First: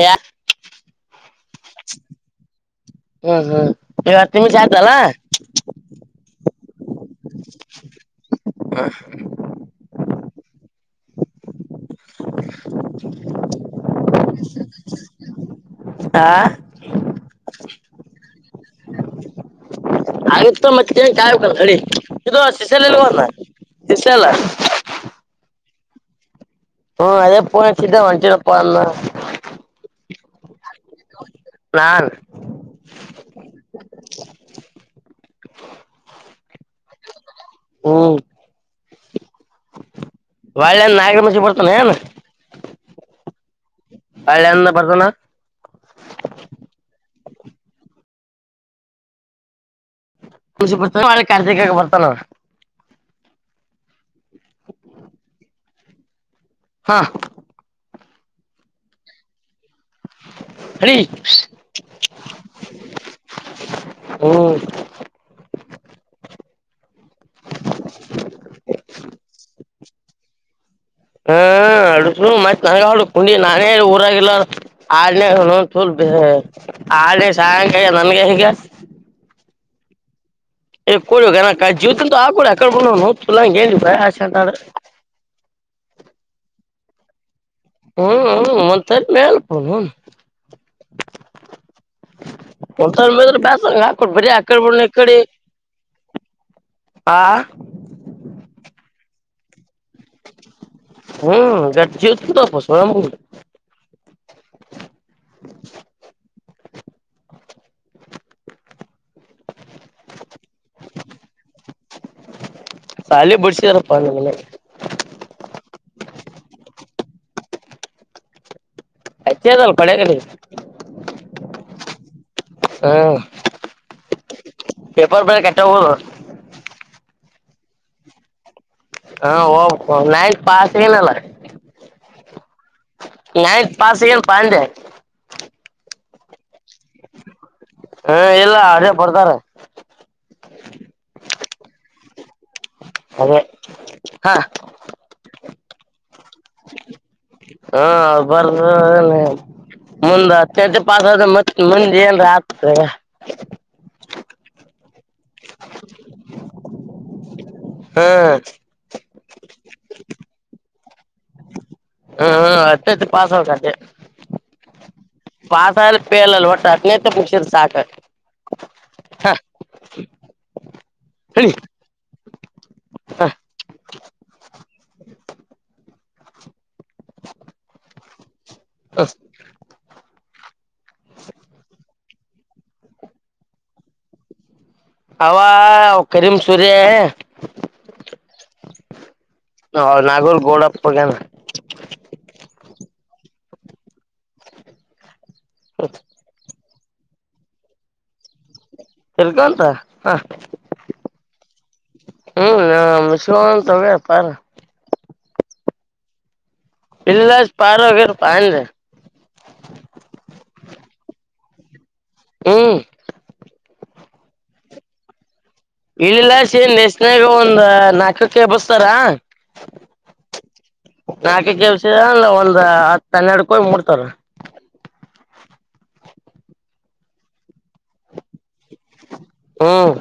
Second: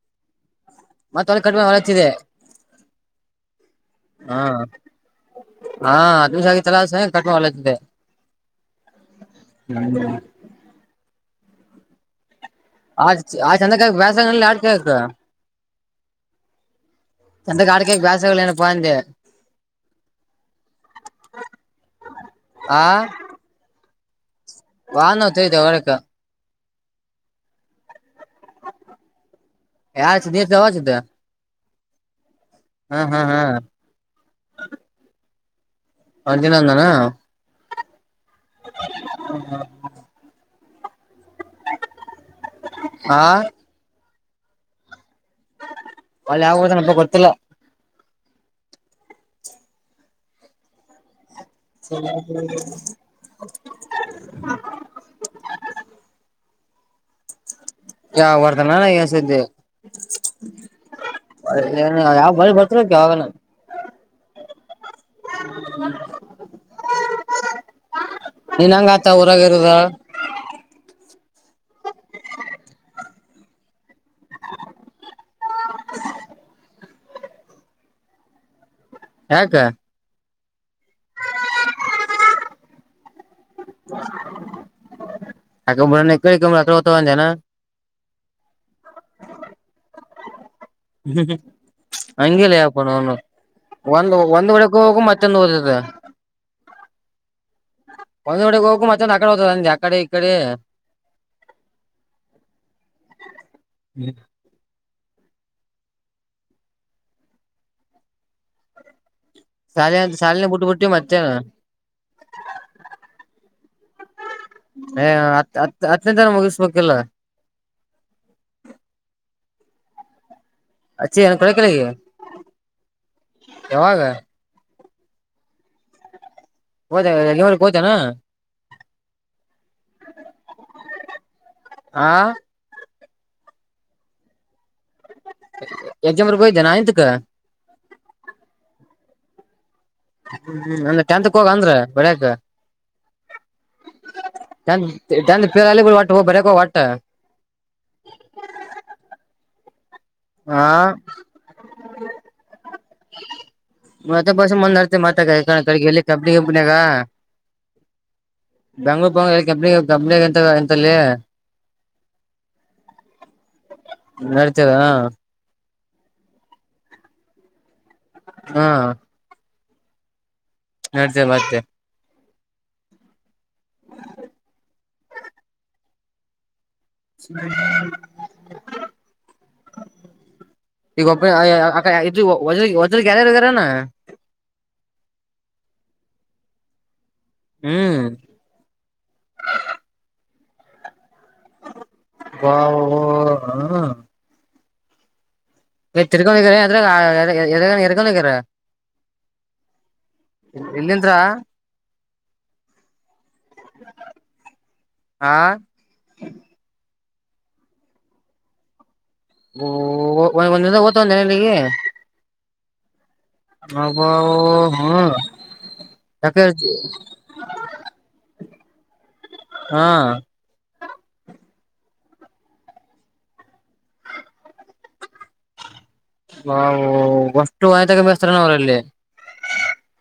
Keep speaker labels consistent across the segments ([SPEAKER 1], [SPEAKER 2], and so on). [SPEAKER 1] ಎಯ
[SPEAKER 2] ಮತ್ತ ಹೊ ಕಡಿಮೆ ಹೊಳ ಅಚಿದೆ
[SPEAKER 1] ಹ್ಮ್ ಇವತ್ತು
[SPEAKER 2] ಹಾ
[SPEAKER 1] ನಿಮಿಷ ಆಯ್ತಲ್ಲ
[SPEAKER 2] ಹಾ ಆತ್ಮಶಾಗಿ ತಲ [unintelligible] ತೆ ಆ ಆ ಚೆಂದ ಕ ಬಸಂಗ ಆಡ್ ಕಕ್
[SPEAKER 1] ಆ
[SPEAKER 2] ಅಂತ ಕಡಿಕ ಬಾಸಗಲ್ಲನ ಪಂದೆ
[SPEAKER 1] ಆಗತ್ತ ಮತ್ತೆ ನ್ ಕಾಯಬೇಕ ಗಡಿ ಇದು ಶಿಸಿಸ್ಯಲೆ ಇಲ್ವಣ ಶಿಸ್ಯ ಎಲ್ಲ
[SPEAKER 2] ವಾಹ ನೋತಯತ ಹೊಳಕ
[SPEAKER 1] ಹ್ಮಅದೇ ಫೋನ್ ಆಚಿಧೆ ಒನ್ ಚೂರು ಫೋನ್
[SPEAKER 2] ಯಾರ [unintelligible]
[SPEAKER 1] ನಾರ್
[SPEAKER 2] ಹ್ಮ್ ಹ್ಮ್ ಹ್ಮ್ ಅಂಜಿನಂದನಾ
[SPEAKER 1] ಹ್ಮ್
[SPEAKER 2] [inaudible]
[SPEAKER 1] ವೈಲ್ಡ್ ಲೈಂಡ ನಯಗ್ರ ಮಶ ಬಡ್ತನನ
[SPEAKER 2] ಹಾ
[SPEAKER 1] ಅಳನ್ನ ಪಡ್ತನಾ
[SPEAKER 2] ಅಲ್ ಯಾವದನಬ್ಬ ಗೊತ್ತಿಲ್ಲ
[SPEAKER 1] ಖುಷಿಡ್ತ ಕ ಬರ್ತಾನ
[SPEAKER 2] ಹ [unintelligible]
[SPEAKER 1] ಹಾ
[SPEAKER 2] ಯಾವ ಬರ್ತಾನಾನ ಎಸಿದೆ
[SPEAKER 1] ಅಡಿ
[SPEAKER 2] ಅ ಆವ ಬಾರಿ ಬತರ ಯಾವಗನ [inaudible]
[SPEAKER 1] ಹ್ಮ್
[SPEAKER 2] ನಿನ್ನಂಗ ಆತ ಊರಗ ಇರುದ
[SPEAKER 1] ಹ್ಮ್ ಅ ತನ ಕು ನಾನೇ ಊರಿ ಇಲ್ಲ [unintelligible] ಆಳ ಸಾಯಂಕಾಲ ನನ್ಗೆ ಹೀಗ
[SPEAKER 2] ಯಾಕ
[SPEAKER 1] [unintelligible] ಆಗ ಬನು ತ ಭ [unintelligible]
[SPEAKER 2] [unintelligible]
[SPEAKER 1] ಹು ಹು [unintelligible]
[SPEAKER 2] ಹ್ಮು ಹ್ಮು. ಹಂಗಿಲ್ಲ
[SPEAKER 1] ಒಂದ್ಸರಿ
[SPEAKER 2] [unintelligible]
[SPEAKER 1] ಮೇದ್ರ ಬೇಸಂಗ
[SPEAKER 2] ಒಂದ
[SPEAKER 1] ಹಾಕೊಡ್ ಬರೀ ಆಕಡೆ
[SPEAKER 2] ಒಂದ್
[SPEAKER 1] ಬಂದ ಈ
[SPEAKER 2] [unintelligible]
[SPEAKER 1] ಕಡೆ
[SPEAKER 2] ಮತ್ತೊಂದು ಓದಿದೆ.
[SPEAKER 1] ಆ
[SPEAKER 2] ಒಂದ್ [unintelligible]
[SPEAKER 1] ಹು [unintelligible]
[SPEAKER 2] [unintelligible]
[SPEAKER 1] [inaudible]
[SPEAKER 2] ಶಾಲ್ಯಾಗ್ ಶಾಲಿನ ಬುಟ್ಟು ಬುಟ್ಟಿ ಮತ್ತೇನ್.
[SPEAKER 1] ಸಾಲಿ ಬಿಡ್ಸಿದಾರಪ್ಪ ನಮ್ಮನೆ
[SPEAKER 2] ಎ ಹತ್ ಹತ್ ಹತ್ತನೇಂತರೆ ಮುಗಿಸ್ಬೇಕಿಲ್ಲ. [inaudible]
[SPEAKER 1] [unintelligible]
[SPEAKER 2] ಅಚ್ಚಿ ಏನ್ [unintelligible]
[SPEAKER 1] ಹ್ಮ್
[SPEAKER 2] ಯಾವಾಗ.
[SPEAKER 1] ಪೇಪರ್ ಬರ್ಯಾಕ್ ಅಟ್ಟ್ ಹೋಗುದ್.
[SPEAKER 2] ಹೋದ ಯಾನ್ನವಲ್ಕ್ ಹೋತಿ ಅನ್ ಅ.
[SPEAKER 1] ಹಾ ಹೋಗ್ಬೇಕು ನೈನ್ತ್ ಪಾಸ್ [unintelligible]
[SPEAKER 2] ಆ
[SPEAKER 1] ನೈನ್ತ್ ಪಾಸ್ ಆಗಿಲ್ಲಪಾ ಅಂದೇ.
[SPEAKER 2] ಎಕ್ಸಾಮ್ ಬಾರಿಯಾಕೆ ಹೋಗಿಧೇನ
[SPEAKER 1] ಹಾ ಇಲ್ಲ ಅಲ್ಲೇ ಬರ್ದಾರ.
[SPEAKER 2] ಹ್ಮು ಹ್ಮು ಅಂದ್ರ ಟೆಂತಕೋಗ್ ಅಂದ್ರ ಬರ್ಯಾಕ್.
[SPEAKER 1] ಅದೇ ಹಾ
[SPEAKER 2] ಟೆಂತ್ ಟೆಂತ್ [unintelligible] ಬರ್ಯಾಕ್ ಹೋಗ್ ವಟ್ಟ್.
[SPEAKER 1] ಹ್ಮ ಬರ್ದ ಮುಂದ
[SPEAKER 2] ಹಾ
[SPEAKER 1] ಹತ್ತನೇತೆ ಪಾಸ್ ಆದ್ರ ಮತ್ತ್ ಮುಂದ್ ಏನ್ರ ಆತಂದ್ರ.
[SPEAKER 2] [unintelligible]
[SPEAKER 1] ಹ್ಮ್
[SPEAKER 2] ಬೆಂಗಳೂರ್ [unintelligible] ತ್ತಲೇ
[SPEAKER 1] ಹ್ಮ್ ಹತ್ತತ್ತು ಪಾಸ್ ಆಗತ್ತೆ
[SPEAKER 2] [inaudible] ನಡೀತೀರಾ.
[SPEAKER 1] ಪಾಸ್ ಆಗಲಿ ಫೇಲ್ ಅಲ್ಲಲ್ ಅಟ್ಲಿತ್ ಮುಗ್ಸಿರ ಸಾಕ್.
[SPEAKER 2] ಹಾ.
[SPEAKER 1] [unintelligible]
[SPEAKER 2] [unintelligible]
[SPEAKER 1] ಹೇಳಿ
[SPEAKER 2] ಮತ್ತೆ.
[SPEAKER 1] ಹ.
[SPEAKER 2] [unintelligible]
[SPEAKER 1] ಅಸ್.
[SPEAKER 2] ಈಗ್ ಒಬ್ಬ. [unintelligible]
[SPEAKER 1] ಅವ ಅವ್ವ್ ಕರೀಮ್ ಸೂರ್ಯ. [inaudible]
[SPEAKER 2] ಹ್ಮ್
[SPEAKER 1] ಹ ನಾಗೋಲ್ ಗೋಳಪ್ಪ ಹೋಗ್ಯಾನ್.
[SPEAKER 2] ವಾ ವಾ. [unintelligible] [unintelligible]
[SPEAKER 1] ತಿಲ್ಕಂತ ಹ.
[SPEAKER 2] ಇಲ್ಲಿಂತ್ರ
[SPEAKER 1] ಹ್ಮು ನಾ [unintelligible] ಪಾರ್.
[SPEAKER 2] ಆ.
[SPEAKER 1] ಇಲ್ಲಸ್ ಪಾರ್. [unintelligible] ಹ್ಮ್
[SPEAKER 2] [inaudible] ಅಬೂ ಓ ಹ್.
[SPEAKER 1] ಇಲ್ಲಾಸೆ ನೆಸ್ನರ್ ಒಂದ್ ನಾಕಕ್ಕೆ ಎಬಸ್ತಾರ.
[SPEAKER 2] ಹಾ
[SPEAKER 1] ನಾಕಕ್ ಎಬ್ಬಿಸಿರಂದ್ರ ಒಂದ್ ಹತ್ತ, ಹನ್ನ್ಯಾಡಕ್ ಹೋಗಿ ಮೂಡ್ತಾರ.
[SPEAKER 2] ನಾವು [unintelligible] ಅವ್ರಲ್ಲಿ.
[SPEAKER 1] ಹ್ಮ್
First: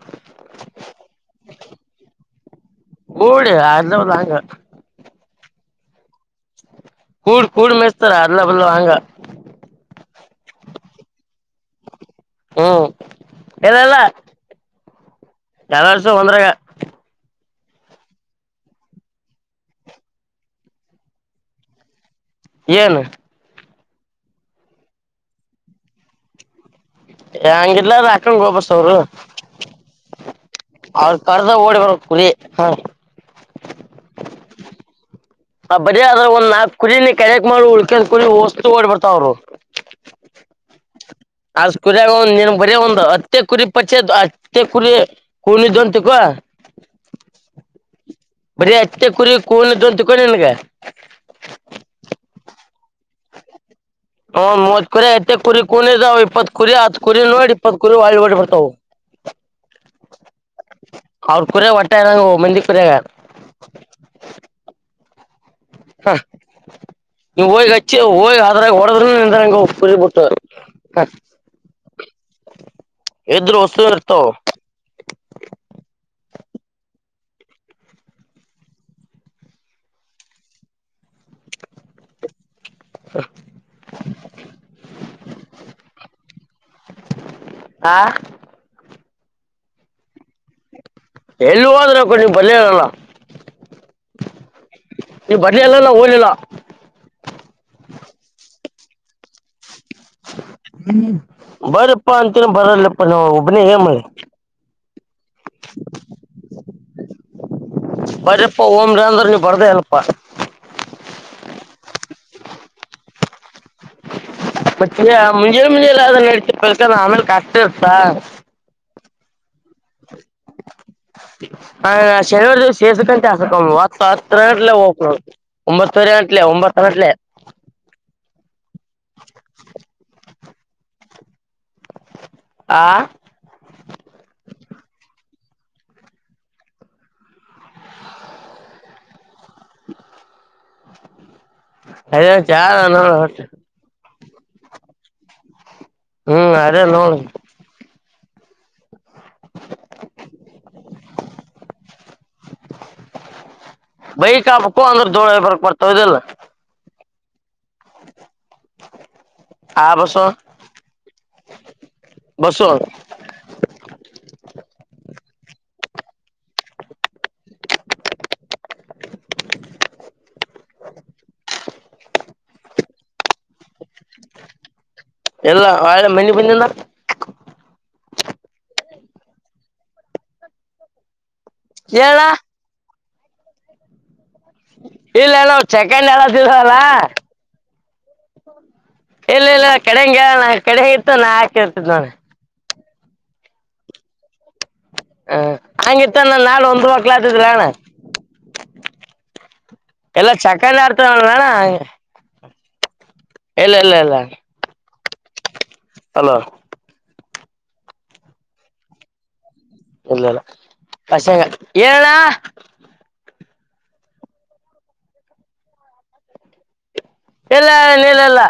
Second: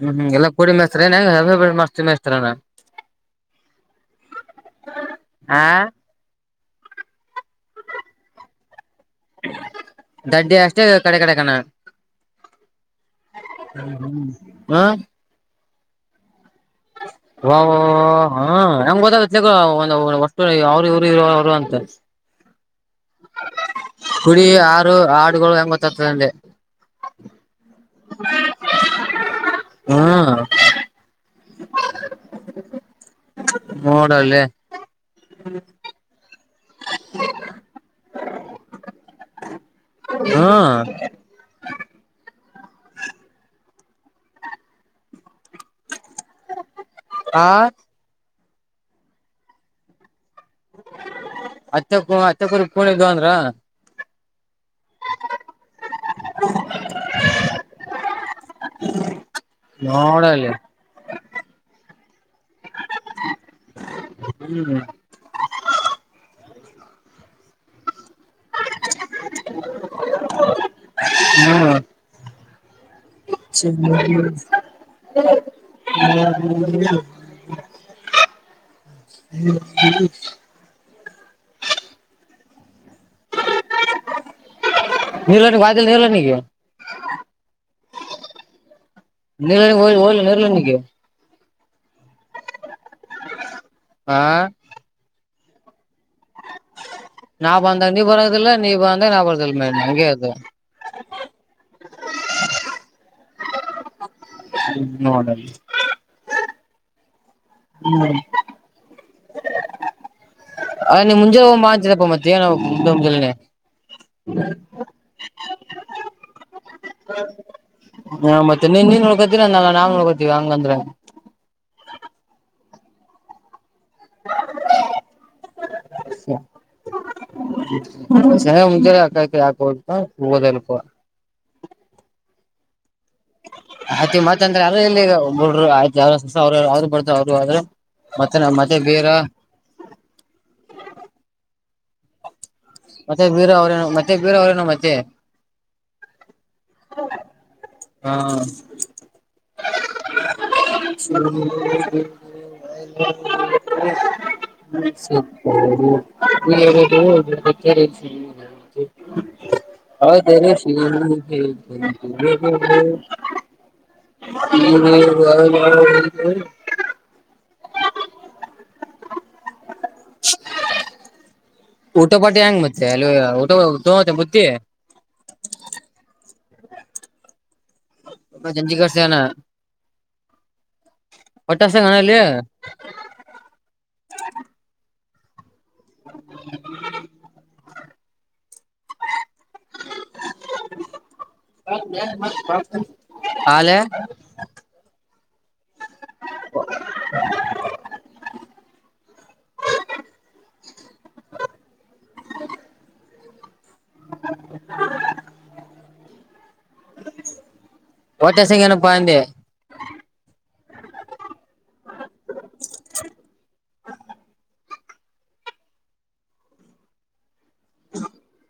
[SPEAKER 2] ಹ್ಮು ಹ್ಮು ಎಲ್ಲಾ ಕೂಡಿ ಮೆಸ್ತೀರ ಏನ ಹೆಂಗ್ ಹಂಗ್ ಬಿಟ್ಟ ಮಸ್ ಮೆಸ್ತೀರನಾ.
[SPEAKER 1] ಕೂಡಿ [unintelligible] ಹಾಂಗ್.
[SPEAKER 2] ಆ
[SPEAKER 1] ಕೂಡ್ ಕೂಡಿ ಮೇಸ್ತಾರ ಅಲ್ಲ ಬಲ್ಲ ಹಾಂಗ್.
[SPEAKER 2] ದಡ್ಡಿ ಅಷ್ಟೇ ಕಡೆ ಕಡೆ ಕಣ.
[SPEAKER 1] ಹ್ಮ್
[SPEAKER 2] ಹ್ಮ ಹಾ.
[SPEAKER 1] ಎಲ್ಲರ್ಸ ಒಂದ್ರಗ.
[SPEAKER 2] ಓ ಹ ಹೆಂಗ್ ಗೊತ್ತಾಗತ್ ಒು ಅವರು ಇವ್ರು ಇ ಅವರು ಅಂತ.
[SPEAKER 1] ಏನ್.
[SPEAKER 2] ಕುಡಿ ಆರು ಆಡುಗಳು ಹೆಂಗ ಗೊತ್ತತತಂದೆ.
[SPEAKER 1] ಹೆಂಗಲ್ಲ ಅಕ್ಕೊಂಡ ಗೋಪಸ್ ಅವರು.
[SPEAKER 2] ಹ್ಮ್
[SPEAKER 1] ಅವ್ರ ಕರ್ದ ಓಡಿ ಬ ಕುರಿ ಹ.
[SPEAKER 2] ನೋಡಲೆ.
[SPEAKER 1] ಆ ಬರಿ ಆದ್ರೆ ಒಂದ್ ನಾಲ್ಕು. ಕುರಿ ಕೆರೆಕ್ ಮಾಡ ಉಳ್ಕ ಕು ವಸ್ತು ಓಡ್ಬರ್ತಾವರು.
[SPEAKER 2] ಹ್ಮ್
[SPEAKER 1] ಅದ್ ಕುರಿಯಾಗ್ ಒ ನೀನ್ ಬರಿ ಒಂದು ಅತ್ತೆ ಕುರಿ ಪಚ್ಚೆ ಅತ್ತೆ ಕುರಿ. ಕುರಿ ಅಯ್ತನ್ ತಿಳ್ಕೊ.
[SPEAKER 2] ಆ
[SPEAKER 1] ಬರೀ ಅತ್ತೆ ಕುರಿ ಕೂಂತಕೊಂಡಿ ನಿನ್ಗೆ.
[SPEAKER 2] ಅತ್ತಕ್ಕೂ ಅತ್ತಕ್ಕೂರಿ ಪೂಣದು ಅಂದ್ರ.
[SPEAKER 1] ಹ್ ಮೂವತ್ ಕುರಿ ಐತ್ತ ಕುರಿ ಕೂದಾವ್ ಇಪ್ಪತ್ ಕುರಿ ಹತ್ ಕುರಿ ನೋಡಿ ಇಪ್ಪತ್ ಕುರಿ ಒಳ್ಳ ಹೊಟ್ಟಬಡ್ತಾವವು.
[SPEAKER 2] ನೋಡೆ.
[SPEAKER 1] ಅವ್ರ ಕುರ್ಯಾಗ ಒಟ್ಟ ಏನಂಗ ಮಂದಿ ಕುರ್ಯಾಗ್. ಹ ನೀ ಹೋಗ್ ಹಿ ಅದ್ರಾಗ ಹೊಡದ್ಯ ನಿಂಗ ಕುರಿ ಬಿಟ್ಟ.
[SPEAKER 2] ಹ್ಮ್
[SPEAKER 1] ವಸ್ತು ಇರ್ತಾವ
[SPEAKER 2] [unintelligible] [inaudible] [inaudible] [unintelligible]
[SPEAKER 1] ಆ.
[SPEAKER 2] ನಿರ್ ಓಯ್ ಓಯ್ ನಿರ್ಲನಿಗೆ.
[SPEAKER 1] ಎಲ್ಲ ಹ ಆದ್ರೆ ಕೊು ನೀ್ ಬಲ್ಲೇ ಇರಲ್ಲ
[SPEAKER 2] ಆ
[SPEAKER 1] ಈ ಬಟ್ ಎಲ್ಲ ಹೋಗಿ
[SPEAKER 2] ನಾ ಬಂದಾಗ ನೀ ಬರೋದಿಲ್ಲ ನೀ ಬಂದಾಗ ನಾ ಬರದಿಲ್ಲ ಮೇಲೆ
[SPEAKER 1] ಬರಪ್ಪಾ ಅಂತನ ಬರಲ್ಲಪ್ಪ ನಾ ಒಬ್ನ ಮಾಡಿ
[SPEAKER 2] ಹ್ಮ ನೋಡಣ
[SPEAKER 1] ಬರಪ್ಪಾ ಓಮ್ರ ಅಂದ್ರಿಗೆ ಬರ್ದೇ ಅಲ್ಲಪ್ಪಾ
[SPEAKER 2] ಅದ್ ನಿಮ್ ಮುಂಜೆ ಹೋಗ್ ಮಾಡ್ತೀರಪ್ಪ ಮತ್ತೆ ಏನನೆ
[SPEAKER 1] ಮತ್ತೆ ಮುಂಜೆ ಮುಂಜೆಲ್ಲ್ರ ನಡ್ತಿ ಕಲ್ಕಂದ ಆಮೇಲೆ ಕಷ್ಟ ಇಸಾ
[SPEAKER 2] ಯ ದಾ್
[SPEAKER 1] ಹ ಶನಿವಾರದ ಸೇರ್ಸಕ್ಕಂತ ಹ ತ್ತ ನಟಲ್ಲ ಹಕು ಒಂಬತ್ತರೆ ಗಂಟಿಲ್ಲ ಒಂಬತ್ತುನಟಲೆೇ
[SPEAKER 2] ನ ಹಗ ಅಕಾಕ ಯಾಕತ ಹದಲ್ಪ
[SPEAKER 1] ಆ
[SPEAKER 2] ಆಯ್ತಿ ಮತ್ತಂದ್ರ ಯಾರ ಇಲ್ಲಿರು ಆಯ್ ಯಸ ಅವ್ರ್ರು ಬರ್ತ ಅವರು್ರರು ಮತ್ತೆ ನ ಮತ್ತೆ ಬೇರ
[SPEAKER 1] ಅದ ಚಾರ ನೋಡ
[SPEAKER 2] ಮತ್ತೆ
[SPEAKER 1] ಹೊಟ್ಟೆ
[SPEAKER 2] ಬೀರ ಅವ್ರೇನು ಮತ್ತೆ ಬೇರೆ ಅವ್ರನ ಮತ್ತೆ
[SPEAKER 1] ಹ್ಮ್ ಅರೆೇ ನೋಡಿ
[SPEAKER 2] ಹಾ ಸ
[SPEAKER 1] ಬೈಕ್ ಹಾಕ್ಬೇಕು ಅಂದ್ರ ಧೂಳ ಬರ್ಕ್ ಬರ್ತಾವ ಇದಿಲ್ಲ
[SPEAKER 2] ಎದ ಹೌ
[SPEAKER 1] ಆ ಬಸ್ಸು
[SPEAKER 2] ಸ
[SPEAKER 1] ಬಸ್ಸು
[SPEAKER 2] ಊಟೋಪಾಟಿ ಹೆಂಗ ಮತ್ತೆ ಅಲ್ಲಿ ಊ ತತ ಮುುದ್ಧ [inaudible]
[SPEAKER 1] ಮನಿಂದ
[SPEAKER 2] ಜಂಜ ಕಾಸೆಯಾನ [inaudible] ಹೊಟ್ಟೆ
[SPEAKER 1] ಹೇಳ
[SPEAKER 2] ಸ್ತೈತಾ
[SPEAKER 1] ಇಲ್ಲೇ ನ ಚೆಕನ್ ಎಲ್ಲ ತಿಸಲ್ಲ ಇಲ್ಲ ಇಲ್ಲ ಕೆಡೆಂಗಗೆ ಕೆಡೆ ಇತ್ತು ನಾ ಹಾಕ ಇರ್ತಿದ್ ನೋ
[SPEAKER 2] ಹಾಲ [inaudible]
[SPEAKER 1] ಹ ಹಂಗಿತ್ತ ನಾ ನಾಳೆ ಒಂದ್ ವಕ್ಲತಿದ್ರಣ್ಣ ಎಲ್ಲ ಚಕ್ಕಂದ ಆಡ್ತ ನಣ ಇಲ್ಲ ಇಲ್ಲ ಇಲ್ಲ ಹಲೋ
[SPEAKER 2] ಹೋಯಿತಾ ಸಿಂಗನಪ್ಪಾಯಂದೆ
[SPEAKER 1] ಇಲ್ಲಲ್ಲ ಅಷ ಹೇಳಏಣ ಎಲ್ಲ ನೀಲ್ಲಲ್ಲ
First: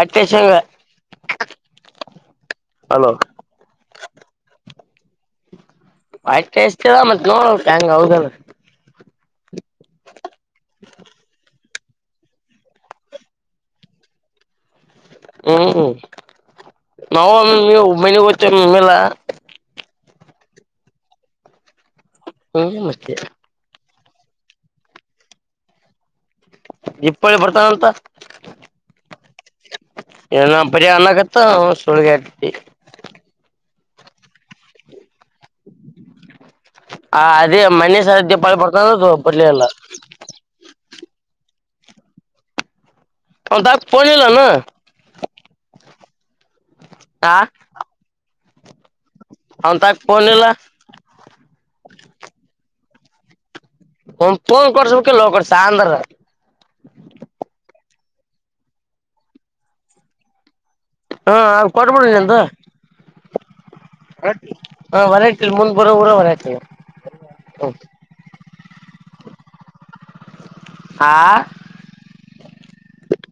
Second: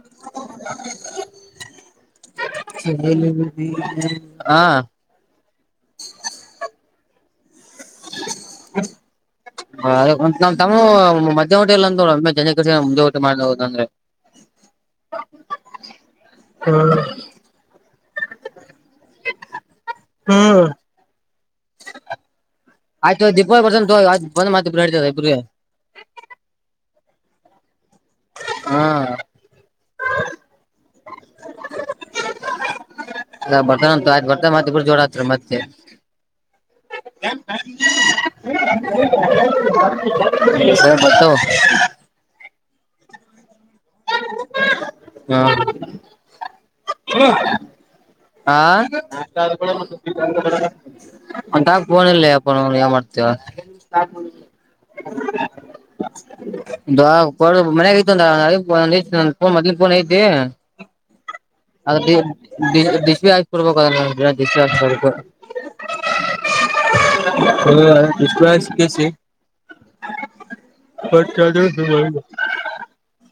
[SPEAKER 1] ಒಟ್ಟು ಸೆನ್ಗಿಲ್ಲ
[SPEAKER 2] ಹಾ [inaudible]
[SPEAKER 1] ವಾಟ್ ಅಸ್ತಿಲ ಮತ್ತ್ ನೋಡ ಹೆಂಗ ಹೌದಲ್ಲ
[SPEAKER 2] ಒ ನ್ ತಮ್ಮ ಮ [inaudible] ನಿ ಹೊಟ್ಟ ಎಲ್ಲ ಅಂದೋ ಜನ ಮುಂಜೆ ಹೊಟೆ ಮಾಡದ ಅಂದ್ರೆ
[SPEAKER 1] ಹ್ಮ್
[SPEAKER 2] ಹ್ಮ್
[SPEAKER 1] ನವು ನೀವು ಮನಗತ್ತ ಮೇಲೆಲ್ಲಾ [inaudible]
[SPEAKER 2] ಹ್ಮ್
[SPEAKER 1] ಹಂಗೆ ಮತ್ತೆ
[SPEAKER 2] ಆಯ್ತು ದೀಪಾವಳ ಬರ್ಸನ್ ಇ ಬಂದ್ ಮಾತ ಇಬ್ರು ಹತದ ಇಬರು
[SPEAKER 1] ಇಪ್ಪಳ್ಳಿ ಬರ್ತಾನಂತ
[SPEAKER 2] ಹಾ
[SPEAKER 1] [unintelligible] ಬಡ ಅಣಾಗತ್ತ ಸುಳ್ಗ್ಯಕಿತ್ತು.
[SPEAKER 2] [unintelligible] ಬರ್ತ ಮ ಜೋಡಾತ್ರ ಮತ್ತೆ.
[SPEAKER 1] ಆ ಅದೇ ಮನೆ ಸರ ದೀಪಾವಳಿ ಬರ್ತಾನ ಬರ್ಲಿಲ್ಲ
[SPEAKER 2] [inaudible] ಬತ್ತು [inaudible]
[SPEAKER 1] ಅಂದಾಗ್ ಫೋನ್ ಇಲ್ಲೇನು.
[SPEAKER 2] [inaudible] ಅ
[SPEAKER 1] ಅವನ್ ತಾಕ ಫೋನ್ ಇಲ್ಲ
[SPEAKER 2] ಔನ್ತಾಕ ಫೋನ್ ಇಲ್ಲ ಯಪ್ಪಾ ಏನ್ ಮಾಡ್ತೀಯಾ.
[SPEAKER 1] ಅವನ್ ಫೋನ್ ಕೊಡ್ಸ್ಬೇಕಿಲ್ಲ ಕೊಡ್ಸ ಅಂದ್ರ
[SPEAKER 2] [unintelligible] ಮನೆ [unintelligible] ಮೊದ್ಲು ಫೋನ್ ಅಯ್ತಿ.
[SPEAKER 1] ಹಾ ಕೊಟ್ಬಿಡ ನಿಂದು
[SPEAKER 2] [inaudible]
[SPEAKER 1] ಹ
[SPEAKER 2] ಕೊಡ್ಬೇಕು [inaudible]
[SPEAKER 1] ಹೊರಟಿಲ್ ಮುಂದ್ ಬರೋ ಊರ ಹೊರಟಿಲ್ಲ
[SPEAKER 2] ಹ ಇಷ್ಟ ಸಿಕ್ಕಿಸಿ
[SPEAKER 1] ಆ
[SPEAKER 2] [inaudible] [inaudible]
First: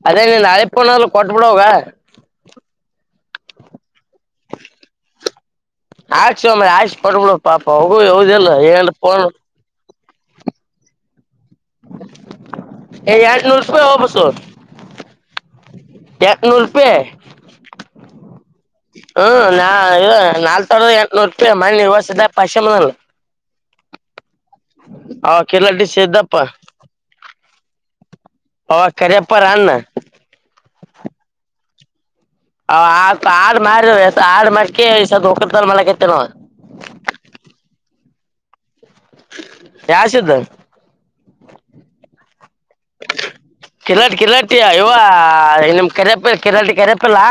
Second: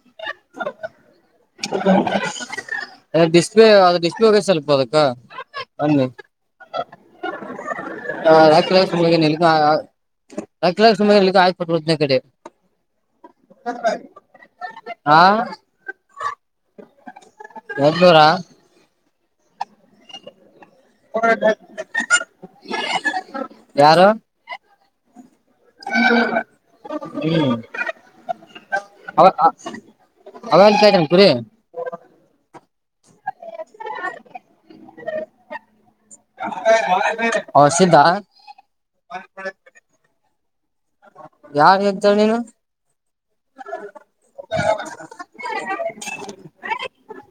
[SPEAKER 1] ಅದೇ ನೀನ್ ಹಳೆಪೊನಾದ್ರು ಕೊಟ್ಬಿಡು ಅವಗ.
[SPEAKER 2] ಡಿಸ್ಪ್ಲೇ ಆದ ಡಿಸ್ಪ್ಲೇ ಒಗದ ಸ್ವಲ್ಪ ಹದಕ್ಕ.
[SPEAKER 1] ಆಕ್ಸ್ ಮಾರಾಯ ಹಾಕ್ಸ್ ಕೊಡೋ ಪಾಪ ಹೆಗೂ ಯ್ಯೂಸ್ ಇಲ್ಲ ಏನ್ ಪೋನ್.
[SPEAKER 2] ಲಕ್ಷಲ [unintelligible] ಸಮಯಕ್ಕೆ ಆಪ ರೋದನೆ ಕಡೆ.
[SPEAKER 1] ಏ ಎರಡ್ನೂರು ರೂಪಾಯಿ ಹೊಬ್ಬಸು.
[SPEAKER 2] ಹಾ
[SPEAKER 1] ರೂಪಾಯಿ
[SPEAKER 2] ಒಂನೂರಾ.
[SPEAKER 1] ಹ್ಮ್ ನಾ ನಾಲ್ ತೊಡ ಎಂಟನೂರು ರೂಪಾಯಿ ಮಣ್ಣಿವಸದ ಪಶಚಮನಲ್.
[SPEAKER 2] ಯಾರು
[SPEAKER 1] ಹ ಕಿಲಡಿ ಸಿದಪ್ಪ.
[SPEAKER 2] [unintelligible]
[SPEAKER 1] ಆ ವ ಆ ಮಾರ ಆಡ್ ಮಾಡ್ಕಕತಲ್ಲ ಮಲ ಕೆತ್ತ ನೋ [unintelligible]
[SPEAKER 2] ಅವ ಸಿದ್ದ
[SPEAKER 1] ಯಸಿದ್ದ
[SPEAKER 2] ಯಾರ್ ಹೇಕ್ತಳ್ ನೀನು.
[SPEAKER 1] ಕಿಲಾಟ ಕಿಲಾಟಿ ಯವ್ವ ನಿಮ್ ಕರೆಪ್ಪ ಕಿರಾಟಿ ಕೆರೆಪ್ಪಿಲ್ಲಾ.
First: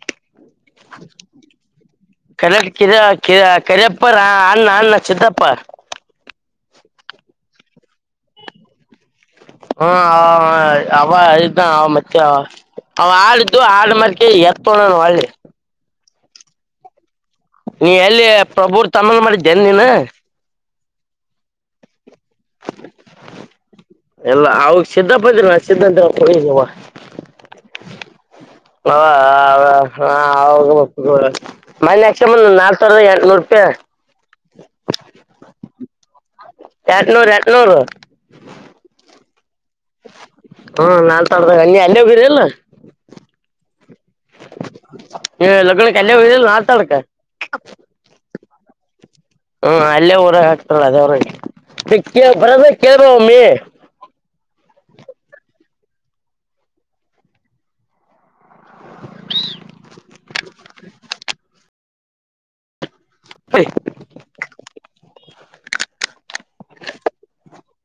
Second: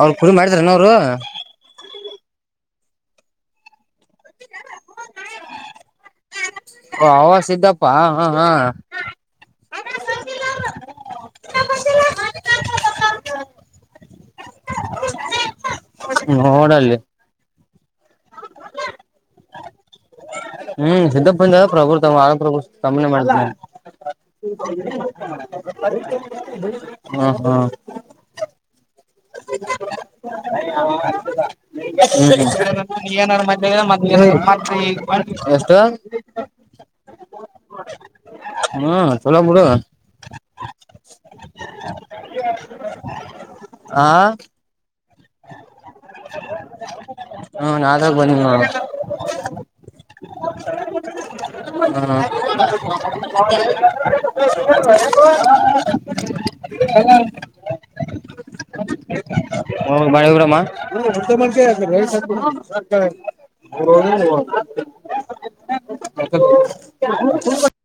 [SPEAKER 2] ಅವ್ರ ಪುಲ್ ಮಾಡಿದ್ರೇನ ಅವರು.
[SPEAKER 1] ಕರೆ ಕಿರ ಕಿರ ಕರಿಯಪ್ಪರ ಅಣ್ಣ ಅನ್ನ ಚತ್ತಪ್ಪ.
[SPEAKER 2] ಓ ಅವ ಸಿದ್ದಪ್ಪಾ ಹಾ ಹಾ ಹಾಂ.
[SPEAKER 1] ಹ್ಮ ಅ ಅಆ ಅವ ಇದ ಅವ ಮತ್ತೆ. ಅವ್ ಹಡ್ದು ಆಡ್ ಮರ್ಕೆ ಎತ್ಕಣ ಒಳ್ಳಿ.
[SPEAKER 2] ನೋಡಲ್ಲಿ.
[SPEAKER 1] ನೀ ಎಲ್ಲಿ ಪ್ರಭುರ್ ತಮ್ಮನ್ ಮಾಡಿದ್ದೆನ್ ನೀನ್.
[SPEAKER 2] ಹ್ಮ್ ಸಿದ್ದಪ್ಪ ಬಂದ ಪ್ರಭು ತ ಆರ ಪ್ರಭು ತಮ್ಮನೆ ಮಾಡ್ತ
[SPEAKER 1] ಎಲ್ಲ ಅವಾಗ ಸಿದ್ದಪ್ಪದಿಲ್ಲ ಸಿದ್ಧ ಅಂತ ಹೋಗಿದವ
[SPEAKER 2] ಹ್ಮ ಹ್ಮ ಹ
[SPEAKER 1] [unintelligible] ಮನ್ ಯ ನಾಲ್ ಸಾವಿರ ಎಂಟನೂರು ರೂಪಾಯ್.
[SPEAKER 2] ಹ ಎಷ್ಟು.
[SPEAKER 1] ಎಂಟ್ನೂರು ಎಂಟ್ನೂರು.
[SPEAKER 2] ಹ್ಮ ಚಲೋ ಬಿಡು.
[SPEAKER 1] ಹ್ಮ ನಾನ್ ತ ಅನ್ನಯ ಬೀರಿಲ್ಲ.
[SPEAKER 2] ಆ
[SPEAKER 1] ಲಗ್ನ ಕಲ್ಯ
[SPEAKER 2] ಹ್ಮ ನಾಲ್ಕ
[SPEAKER 1] [unintelligible]
[SPEAKER 2] ಬಂದಿ ನೋಡು
[SPEAKER 1] ಹ್ಮ ಅಲ್ಲೇ ಊರಾಗ ಹಾಕ್ತಾರ ಅದೇ ಉರಗೆ.
[SPEAKER 2] [unintelligible] [unintelligible] ಹೋಗ್ ಬಾಳೆ ಹೋಗ್ರಮ್ಮ [unintelligible] [unintelligible]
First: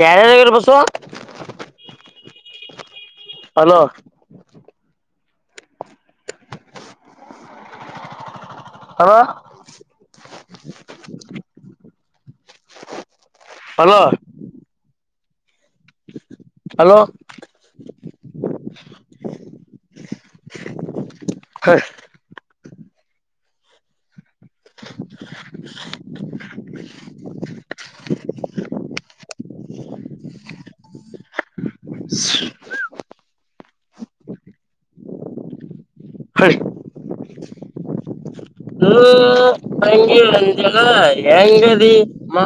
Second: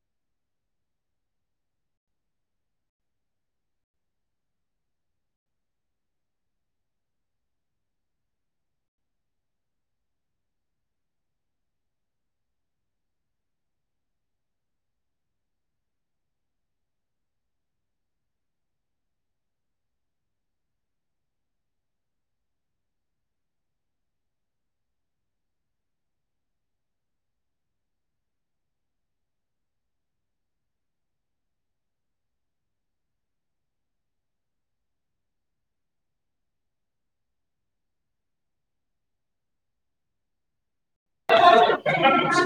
[SPEAKER 1] ಕಾರ ನಗರ ಬಸೋ ಅಲೋ
[SPEAKER 2] [inaudible]
[SPEAKER 1] ಹವಾ ಹಲೋ ಹಲೋ ಹ [inaudible] [inaudible] ಹರಿ ಹ ಅಂಗಗೆ ಅಂತಲ್ಲ ಹೆಂಗದ ಮಾ